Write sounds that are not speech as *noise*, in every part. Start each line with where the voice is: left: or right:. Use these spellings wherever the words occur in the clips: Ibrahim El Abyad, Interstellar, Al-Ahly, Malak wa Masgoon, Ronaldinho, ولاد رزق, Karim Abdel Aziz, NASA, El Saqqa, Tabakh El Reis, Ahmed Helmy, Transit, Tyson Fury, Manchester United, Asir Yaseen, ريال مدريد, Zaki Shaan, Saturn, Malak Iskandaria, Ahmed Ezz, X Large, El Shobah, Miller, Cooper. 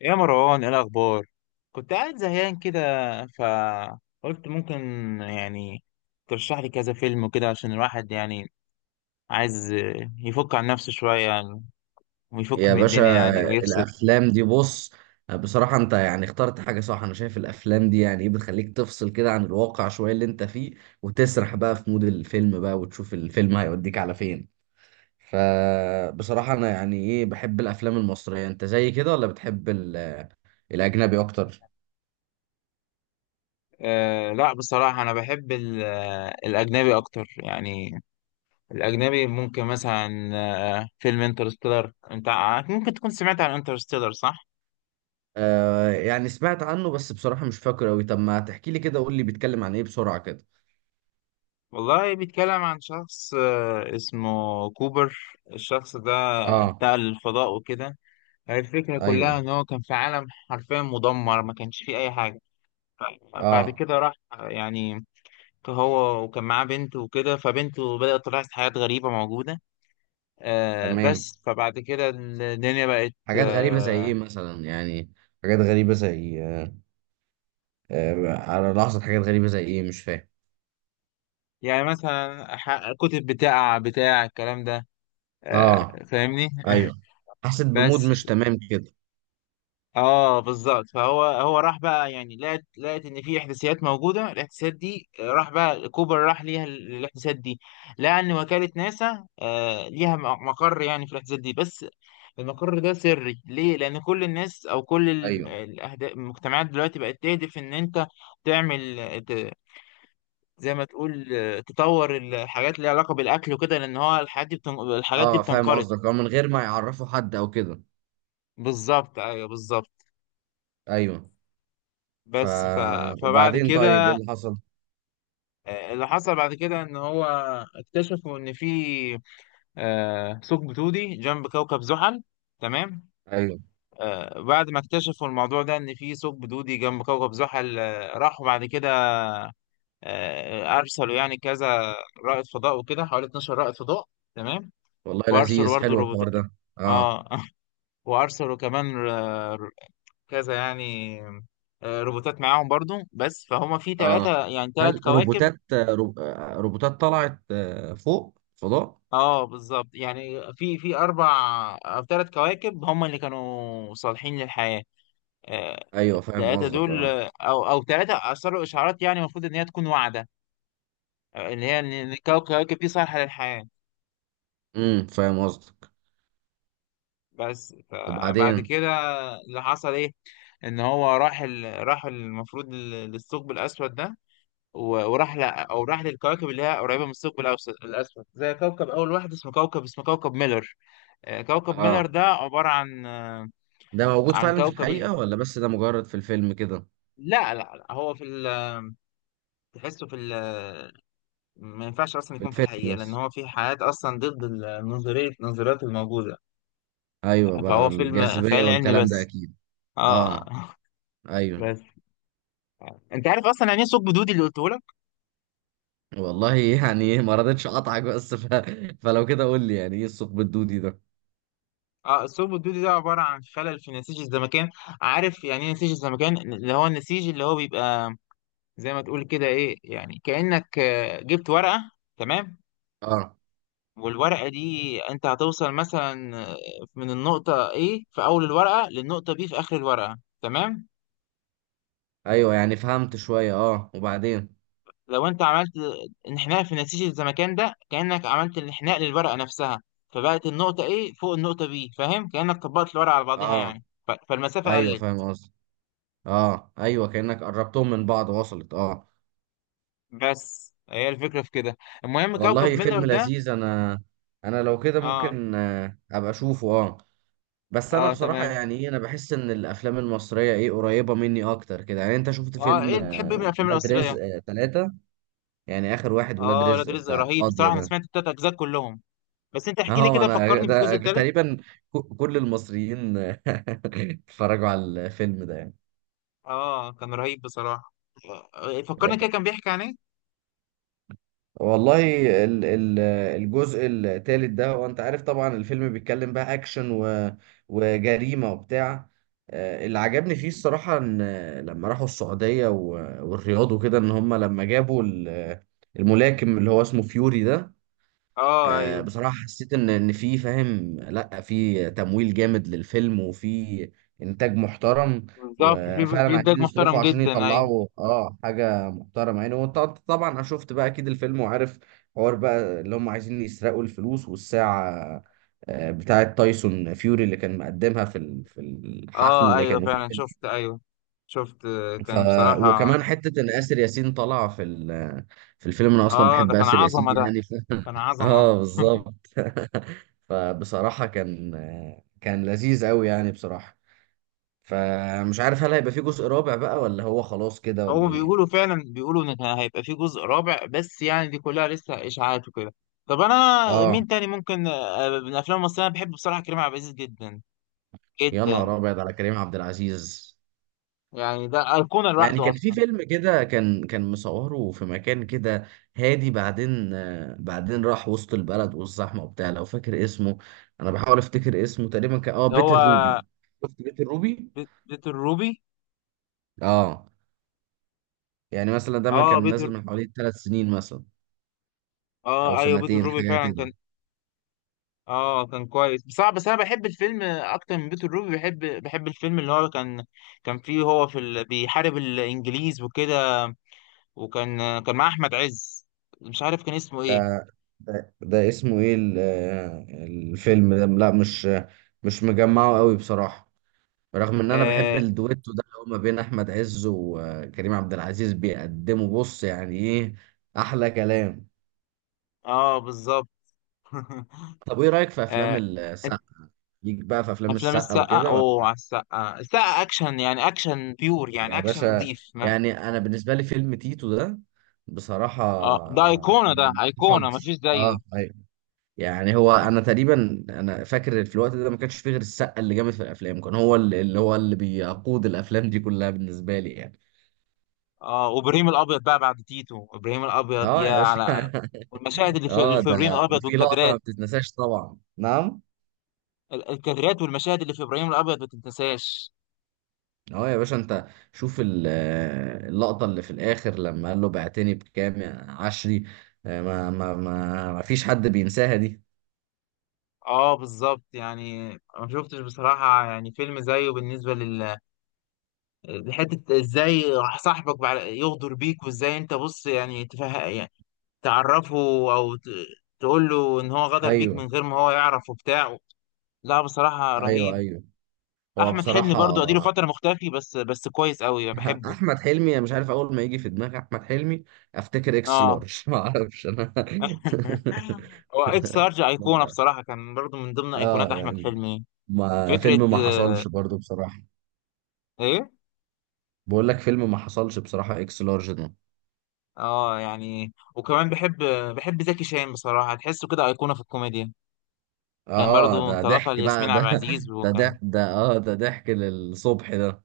left: يا مروان ايه الاخبار؟ كنت قاعد زهقان كده، فقلت ممكن يعني ترشح لي كذا فيلم وكده عشان الواحد يعني عايز يفك عن نفسه شويه يعني، ويفك
right: يا
left: من
right: باشا،
left: الدنيا يعني ويفصل.
right: الافلام دي، بص، بصراحة انت يعني اخترت حاجة صح. انا شايف الافلام دي يعني ايه بتخليك تفصل كده عن الواقع شوية اللي انت فيه، وتسرح بقى في مود الفيلم بقى وتشوف الفيلم هيوديك على فين. فبصراحة انا يعني ايه بحب الافلام المصرية. انت زي كده ولا بتحب الاجنبي اكتر؟
left: أه، لا بصراحه انا بحب الاجنبي اكتر يعني. الاجنبي ممكن مثلا فيلم انترستيلر. انت ممكن تكون سمعت عن انترستيلر، صح؟
right: آه، يعني سمعت عنه بس بصراحة مش فاكر اوي. طب ما تحكي لي كده، قول لي بيتكلم عن ايه بسرعة كده.
left: والله بيتكلم عن شخص اسمه كوبر. الشخص ده
right: اه.
left: انتقل للفضاء وكده. الفكرة
right: ايوه.
left: كلها إن هو كان في عالم حرفيا مدمر، ما كانش فيه أي حاجة. بعد
right: اه،
left: كده راح يعني هو، وكان معاه بنته وكده، فبنته بدأت تلاحظ حاجات غريبة موجودة.
right: تمام.
left: بس فبعد كده الدنيا بقت
right: حاجات غريبة زي ايه مثلا يعني؟ حاجات غريبة زي على لحظة، حاجات غريبة زي ايه مش فاهم؟
left: يعني مثلا كتب بتاع الكلام ده،
right: اه،
left: آه، فاهمني؟ *laughs*
right: ايوه. حسيت بمود
left: بس
right: مش تمام كده.
left: اه بالظبط. فهو راح بقى يعني لقت ان في احداثيات موجوده. الاحداثيات دي راح بقى كوبر راح ليها الاحداثيات دي. لقى ان وكاله ناسا آه ليها مقر يعني في الاحداثيات دي. بس المقر ده سري ليه؟ لان كل الناس او كل
right: ايوه،
left: المجتمعات دلوقتي بقت تهدف ان انت تعمل زي ما تقول تطور الحاجات اللي ليها علاقه بالاكل وكده، لان هو الحاجات دي الحاجات دي
right: اه فاهم
left: بتنقرض.
right: قصدك. اه، من غير ما يعرفوا حد او كده.
left: بالظبط ايوه، بالظبط.
right: ايوه. ف
left: بس ف... فبعد
right: وبعدين طيب،
left: كده
right: ايه اللي حصل؟
left: اللي حصل بعد كده ان هو اكتشفوا ان في ثقب دودي جنب كوكب زحل. تمام.
right: ايوه.
left: بعد ما اكتشفوا الموضوع ده ان في ثقب دودي جنب كوكب زحل، راحوا بعد كده ارسلوا يعني كذا رائد فضاء وكده، حوالي 12 رائد فضاء. تمام.
right: والله
left: وارسلوا
right: لذيذ،
left: برضه
right: حلو
left: روبوت.
right: الحوار ده. اه.
left: اه *laughs* وارسلوا كمان كذا يعني روبوتات معاهم برضو. بس فهم في
right: اه،
left: ثلاثة يعني ثلاث
right: هل
left: كواكب.
right: روبوتات آه، رو... آه، روبوتات طلعت فوق فضاء؟
left: اه بالظبط، يعني في اربع او ثلاث كواكب هم اللي كانوا صالحين للحياه. آه،
right: ايوه فاهم
left: التلاتة
right: قصدك،
left: دول
right: اه.
left: او ثلاثه ارسلوا اشعارات يعني المفروض ان هي تكون واعده، اللي هي ان إن الكواكب دي صالحه للحياه.
right: امم، فاهم قصدك.
left: بس فبعد
right: وبعدين؟
left: كده اللي حصل ايه؟ ان هو راح المفروض للثقب الاسود ده، وراح او راح للكواكب اللي هي قريبه من الاسود، زي كوكب اول واحد اسمه كوكب ميلر. كوكب ميلر
right: اه،
left: ده عباره عن
right: ده موجود
left: عن
right: فعلا في
left: كوكب ال...
right: الحقيقة ولا بس ده مجرد في الفيلم كده؟
left: لا لا لا، هو في ال... تحسه في ال... ما ينفعش اصلا
right: في
left: يكون في
right: الفيلم
left: الحقيقه، لان
right: بس.
left: هو في حياه اصلا ضد ال- نظريه النظريات الموجوده.
right: ايوه بقى،
left: فهو فيلم
right: الجاذبية
left: خيال علمي
right: والكلام ده
left: بس.
right: اكيد. اه،
left: اه *laughs*
right: ايوه.
left: بس انت عارف اصلا يعني ايه ثقب دودي اللي قلته لك؟
right: والله *laughs* يعني ما رضيتش اقطعك بس *laughs* فلو كده قول لي، يعني ايه الثقب الدودي ده؟
left: اه، الثقب الدودي ده عباره عن خلل في نسيج الزمكان. عارف يعني ايه نسيج الزمكان؟ اللي هو النسيج اللي هو بيبقى زي ما تقول كده ايه، يعني كانك جبت ورقه. تمام.
right: اه،
left: والورقة دي انت هتوصل مثلا من النقطة A في أول الورقة، للنقطة B في آخر الورقة. تمام؟
right: ايوه، يعني فهمت شوية، اه. وبعدين؟
left: لو انت عملت انحناء في نسيج الزمكان ده، كأنك عملت الانحناء للورقة نفسها. فبقت النقطة A فوق النقطة B، فاهم؟ كأنك طبقت الورقة على بعضيها
right: اه،
left: يعني، فالمسافة
right: ايوه
left: قلت.
right: فاهم قصدي. اه، ايوه، كأنك قربتهم من بعض وصلت، اه.
left: بس هي الفكرة في كده. المهم كوكب
right: والله
left: ميلر
right: فيلم
left: ده.
right: لذيذ. انا لو كده
left: اه،
right: ممكن ابقى اشوفه، اه. بس انا
left: اه
right: بصراحه
left: تمام.
right: يعني ايه انا بحس ان الافلام المصريه ايه قريبه مني اكتر كده يعني. انت شفت
left: اه
right: فيلم
left: ايه بتحب ايه من الأفلام
right: ولاد
left: المصرية؟
right: رزق 3؟ يعني اخر واحد ولاد
left: اه، ولاد
right: رزق
left: رزق
right: بتاع
left: رهيب
right: القاضيه
left: بصراحة. أنا
right: ده.
left: سمعت التلات أجزاء كلهم، بس انت
right: *laughs*
left: احكي لي
right: اه،
left: كده،
right: انا
left: فكرني بالجزء
right: ده
left: التالت.
right: تقريبا كل المصريين *laughs* اتفرجوا على الفيلم ده يعني.
left: اه كان رهيب بصراحة. فكرني كده، كان بيحكي عن ايه؟
right: والله، ال- ال- الجزء الثالث ده، وانت عارف طبعا الفيلم بيتكلم بقى اكشن وجريمة وبتاع. اللي عجبني فيه الصراحة، ان لما راحوا السعودية والرياض وكده، ان هم لما جابوا الملاكم اللي هو اسمه فيوري ده.
left: اه ايوه،
right: بصراحة حسيت ان في، فاهم، لا في تمويل جامد للفيلم وفي انتاج محترم.
left: بالظبط، في
right: وفعلا
left: انتاج
right: عايزين يصرفوا
left: محترم
right: عشان
left: جدا، ايوه.
right: يطلعوا اه حاجة محترمة يعني. وانت طبعا انا شفت بقى اكيد الفيلم، وعارف حوار بقى اللي هم عايزين يسرقوا الفلوس والساعة بتاعة تايسون فيوري اللي كان مقدمها في الحفل
left: اه
right: اللي
left: ايوه
right: كانوا فيه.
left: فعلا شفت، ايوه. شفت
right: ف
left: كان
right: وكمان
left: بصراحة.
right: حته ان اسر ياسين طالعه في الفيلم. انا اصلا
left: اه ده
right: بحب
left: كان
right: اسر
left: عظمة
right: ياسين
left: ده،
right: يعني
left: كان
right: *laughs*
left: عظمة.
right: اه، بالظبط. *laughs* فبصراحه كان لذيذ قوي يعني بصراحه. فمش عارف هل هيبقى فيه جزء رابع بقى، ولا هو خلاص كده، ولا
left: هو
right: ايه؟
left: بيقولوا فعلا، بيقولوا ان كان هيبقى في جزء رابع، بس يعني دي كلها لسه اشاعات وكده. طب انا
right: اه،
left: مين تاني ممكن من الافلام المصرية؟ انا بحب بصراحة كريم عبد العزيز جدا
right: يا
left: جدا،
right: نهار ابيض على كريم عبد العزيز.
left: يعني ده أيقونة
right: يعني
left: لوحده
right: كان في
left: اصلا.
right: فيلم كده، كان مصوره في مكان كده. هادي، بعدين بعدين راح وسط البلد والزحمه وبتاع، لو فاكر اسمه. انا بحاول افتكر اسمه، تقريبا كان اه
left: ده
right: بيت
left: هو
right: الروبي. شفت بيت الروبي؟
left: بيت الروبي.
right: اه، يعني مثلا ده ما
left: اه
right: كان
left: بيت،
right: نازل من حوالي 3 سنين مثلا، او
left: اه ايوه بيت
right: سنتين
left: الروبي
right: حاجه
left: فعلا
right: كده.
left: كان، اه كان كويس. بس انا بحب الفيلم اكتر من بيت الروبي، بحب الفيلم اللي هو كان، كان فيه هو في ال... بيحارب الانجليز وكده. وكان مع احمد عز، مش عارف كان اسمه ايه.
right: ده ده اسمه ايه الفيلم ده؟ لا، مش مجمعه قوي بصراحه. رغم ان انا بحب
left: اه،
right: الدويتو ده اللي هو ما بين احمد عز وكريم عبد العزيز، بيقدموا بص يعني ايه؟ احلى كلام.
left: آه بالظبط.
right: طب ايه
left: *laughs*
right: رايك في افلام
left: آه، أنت-
right: السقا؟ ليك بقى في افلام
left: افلام
right: السقا
left: السقا،
right: وكده
left: اوه
right: ولا؟
left: على السقا، السقا اكشن يعني، اكشن بيور يعني،
right: يا
left: اكشن
right: باشا،
left: نظيف ما...
right: يعني انا بالنسبه لي فيلم تيتو ده بصراحه
left: اه ده ايقونه، ده
right: يعني
left: ايقونه
right: مفضل.
left: مفيش
right: اه،
left: زيه.
right: ايوه. يعني هو انا تقريبا انا فاكر في الوقت ده ما كانش فيه غير السقا اللي جامد في الافلام، كان هو اللي بيقود الافلام دي كلها بالنسبه لي يعني.
left: اه، وابراهيم الابيض بقى بعد تيتو، ابراهيم الابيض
right: اه،
left: يا
right: يا باشا.
left: على. والمشاهد
right: *laughs*
left: اللي في,
right: اه،
left: اللي في ابراهيم
right: ده
left: الابيض
right: وفي لقطة ما
left: والكادرات،
right: بتتنساش طبعا، نعم.
left: الكادرات والمشاهد اللي في ابراهيم الابيض ما تنتساش.
right: اه، يا باشا. انت شوف اللقطة اللي في الآخر لما قال له بعتني بكام يا عشري. ما فيش حد بينساها دي.
left: اه بالظبط يعني. ما شفتش بصراحه يعني فيلم زيه بالنسبه لل، لحته ازاي صاحبك يغدر بيك، وازاي انت بص يعني يعني تعرفه او ت... تقول له ان هو غدر بيك
right: ايوه،
left: من غير ما هو يعرف وبتاع. لا بصراحه
right: ايوه،
left: رهيب.
right: ايوه. هو
left: احمد حلمي
right: بصراحة.
left: برضو اديله فتره مختفي، بس كويس قوي
right: *laughs*
left: بحبه.
right: احمد حلمي، مش عارف، اول ما يجي في دماغي احمد حلمي افتكر اكس
left: اه
right: لارج. *laughs* ما اعرفش انا. *laughs*
left: *laughs* هو اكس لارج ايقونه بصراحه، كان برضو من ضمن
right: اه،
left: ايقونات احمد
right: يعني
left: حلمي.
right: ما
left: فكره
right: فيلم ما حصلش برضو بصراحة.
left: ايه.
right: بقول لك، فيلم ما حصلش بصراحة اكس لارج ده.
left: اه يعني وكمان بحب، بحب زكي شان بصراحه، تحسه كده ايقونه في الكوميديا. كان
right: اه،
left: برضو
right: ده
left: انطلاقه
right: ضحك بقى
left: لياسمين عبد
right: ده.
left: العزيز
right: ده
left: وكان.
right: ضحك ده. اه، ده ضحك للصبح ده.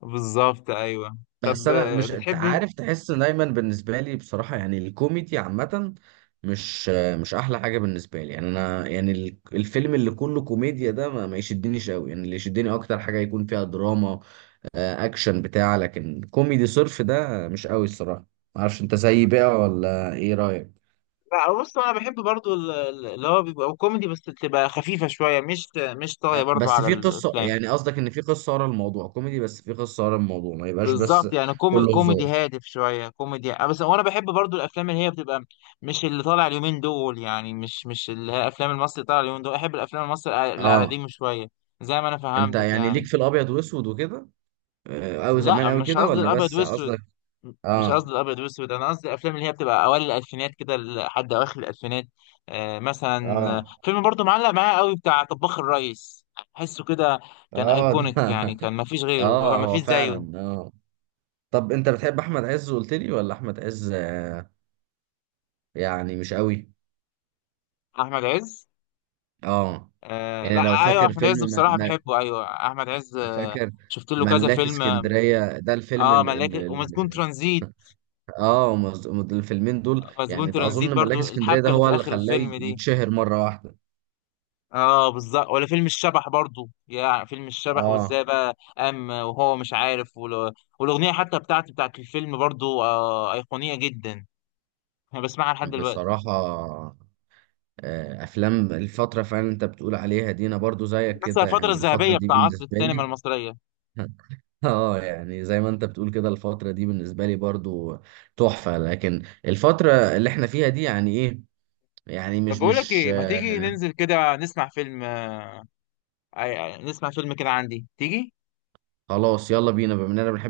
left: بالظبط ايوه.
right: بس
left: طب
right: انا مش، انت
left: بتحب،
right: عارف، تحس دايما بالنسبه لي بصراحه يعني الكوميدي عامه مش مش احلى حاجه بالنسبه لي يعني انا يعني الفيلم اللي كله كوميديا ده ما يشدنيش قوي يعني، اللي يشدني اكتر حاجه يكون فيها دراما. آه، اكشن بتاع، لكن كوميدي صرف ده مش قوي الصراحه. معرفش، انت زيي بقى ولا ايه رايك؟
left: لا بص انا بحب برضو اللي هو بيبقى كوميدي بس تبقى خفيفه شويه، مش طاغيه برضو
right: بس
left: على
right: في قصة
left: الافلام.
right: يعني، قصدك ان في قصة ورا الموضوع كوميدي، بس في قصة ورا الموضوع ما يبقاش بس.
left: بالظبط يعني،
right: كله هزار.
left: كوميدي هادف شويه، كوميدي بس. وانا بحب برضو الافلام اللي هي بتبقى، مش اللي طالع اليومين دول يعني، مش اللي هي افلام المصري طالع اليومين دول. احب الافلام المصري اللي على
right: اه.
left: ديمه شويه، زي ما انا
right: انت
left: فهمتك
right: يعني ليك
left: يعني.
right: في الابيض واسود وكده، او زمان
left: لا
right: اوي
left: مش
right: كده،
left: قصدي
right: ولا
left: الابيض
right: بس
left: واسود،
right: قصدك؟
left: مش
right: اه،
left: قصدي الابيض واسود. انا قصدي الافلام اللي هي بتبقى اوائل الالفينات كده لحد اواخر الالفينات. آه مثلا
right: اه،
left: فيلم برضو معلق معايا قوي بتاع طباخ الريس. احسه كده كان
right: اه. *laughs*
left: ايكونيك يعني،
right: ده
left: كان مفيش غيره،
right: اه هو
left: مفيش زيه.
right: فعلا، اه. طب انت بتحب احمد عز، قلت لي، ولا احمد عز يعني مش قوي؟
left: احمد عز،
right: اه،
left: آه لا،
right: يعني لو
left: ايوه
right: فاكر
left: احمد عز
right: فيلم
left: بصراحه بحبه، ايوه احمد عز
right: فاكر
left: شفت له كذا
right: ملاكي
left: فيلم، اه.
right: اسكندرية ده الفيلم
left: ملاك ومسجون ترانزيت،
right: ال... اه، الفيلمين دول
left: مسجون
right: يعني
left: ترانزيت
right: اظن ملاك
left: برضو
right: اسكندريه
left: الحبكه
right: ده
left: اللي
right: هو
left: في
right: اللي
left: اخر
right: خلاه
left: الفيلم دي،
right: يتشهر مره واحده.
left: اه بالظبط. ولا فيلم الشبح برضو، يا فيلم الشبح
right: اه،
left: وازاي بقى قام وهو مش عارف والاغنيه حتى بتاعت الفيلم برضو آه ايقونيه جدا، انا بسمعها لحد دلوقتي.
right: بصراحه. افلام الفتره فعلا انت بتقول عليها دي، انا برضو زيك
left: بس
right: كده
left: الفتره
right: يعني الفتره
left: الذهبيه
right: دي
left: بتاع عصر
right: بالنسبه
left: السينما
right: لي.
left: المصريه.
right: *laughs* اه، يعني زي ما انت بتقول كده الفتره دي بالنسبه لي برضو تحفه. لكن الفتره اللي احنا فيها دي يعني ايه يعني
left: طب
right: مش
left: بقول لك
right: مش
left: ايه، ما تيجي
right: آه
left: ننزل كده نسمع فيلم نسمع فيلم كده عندي، تيجي؟
right: خلاص يلا بينا، بما اننا بنحب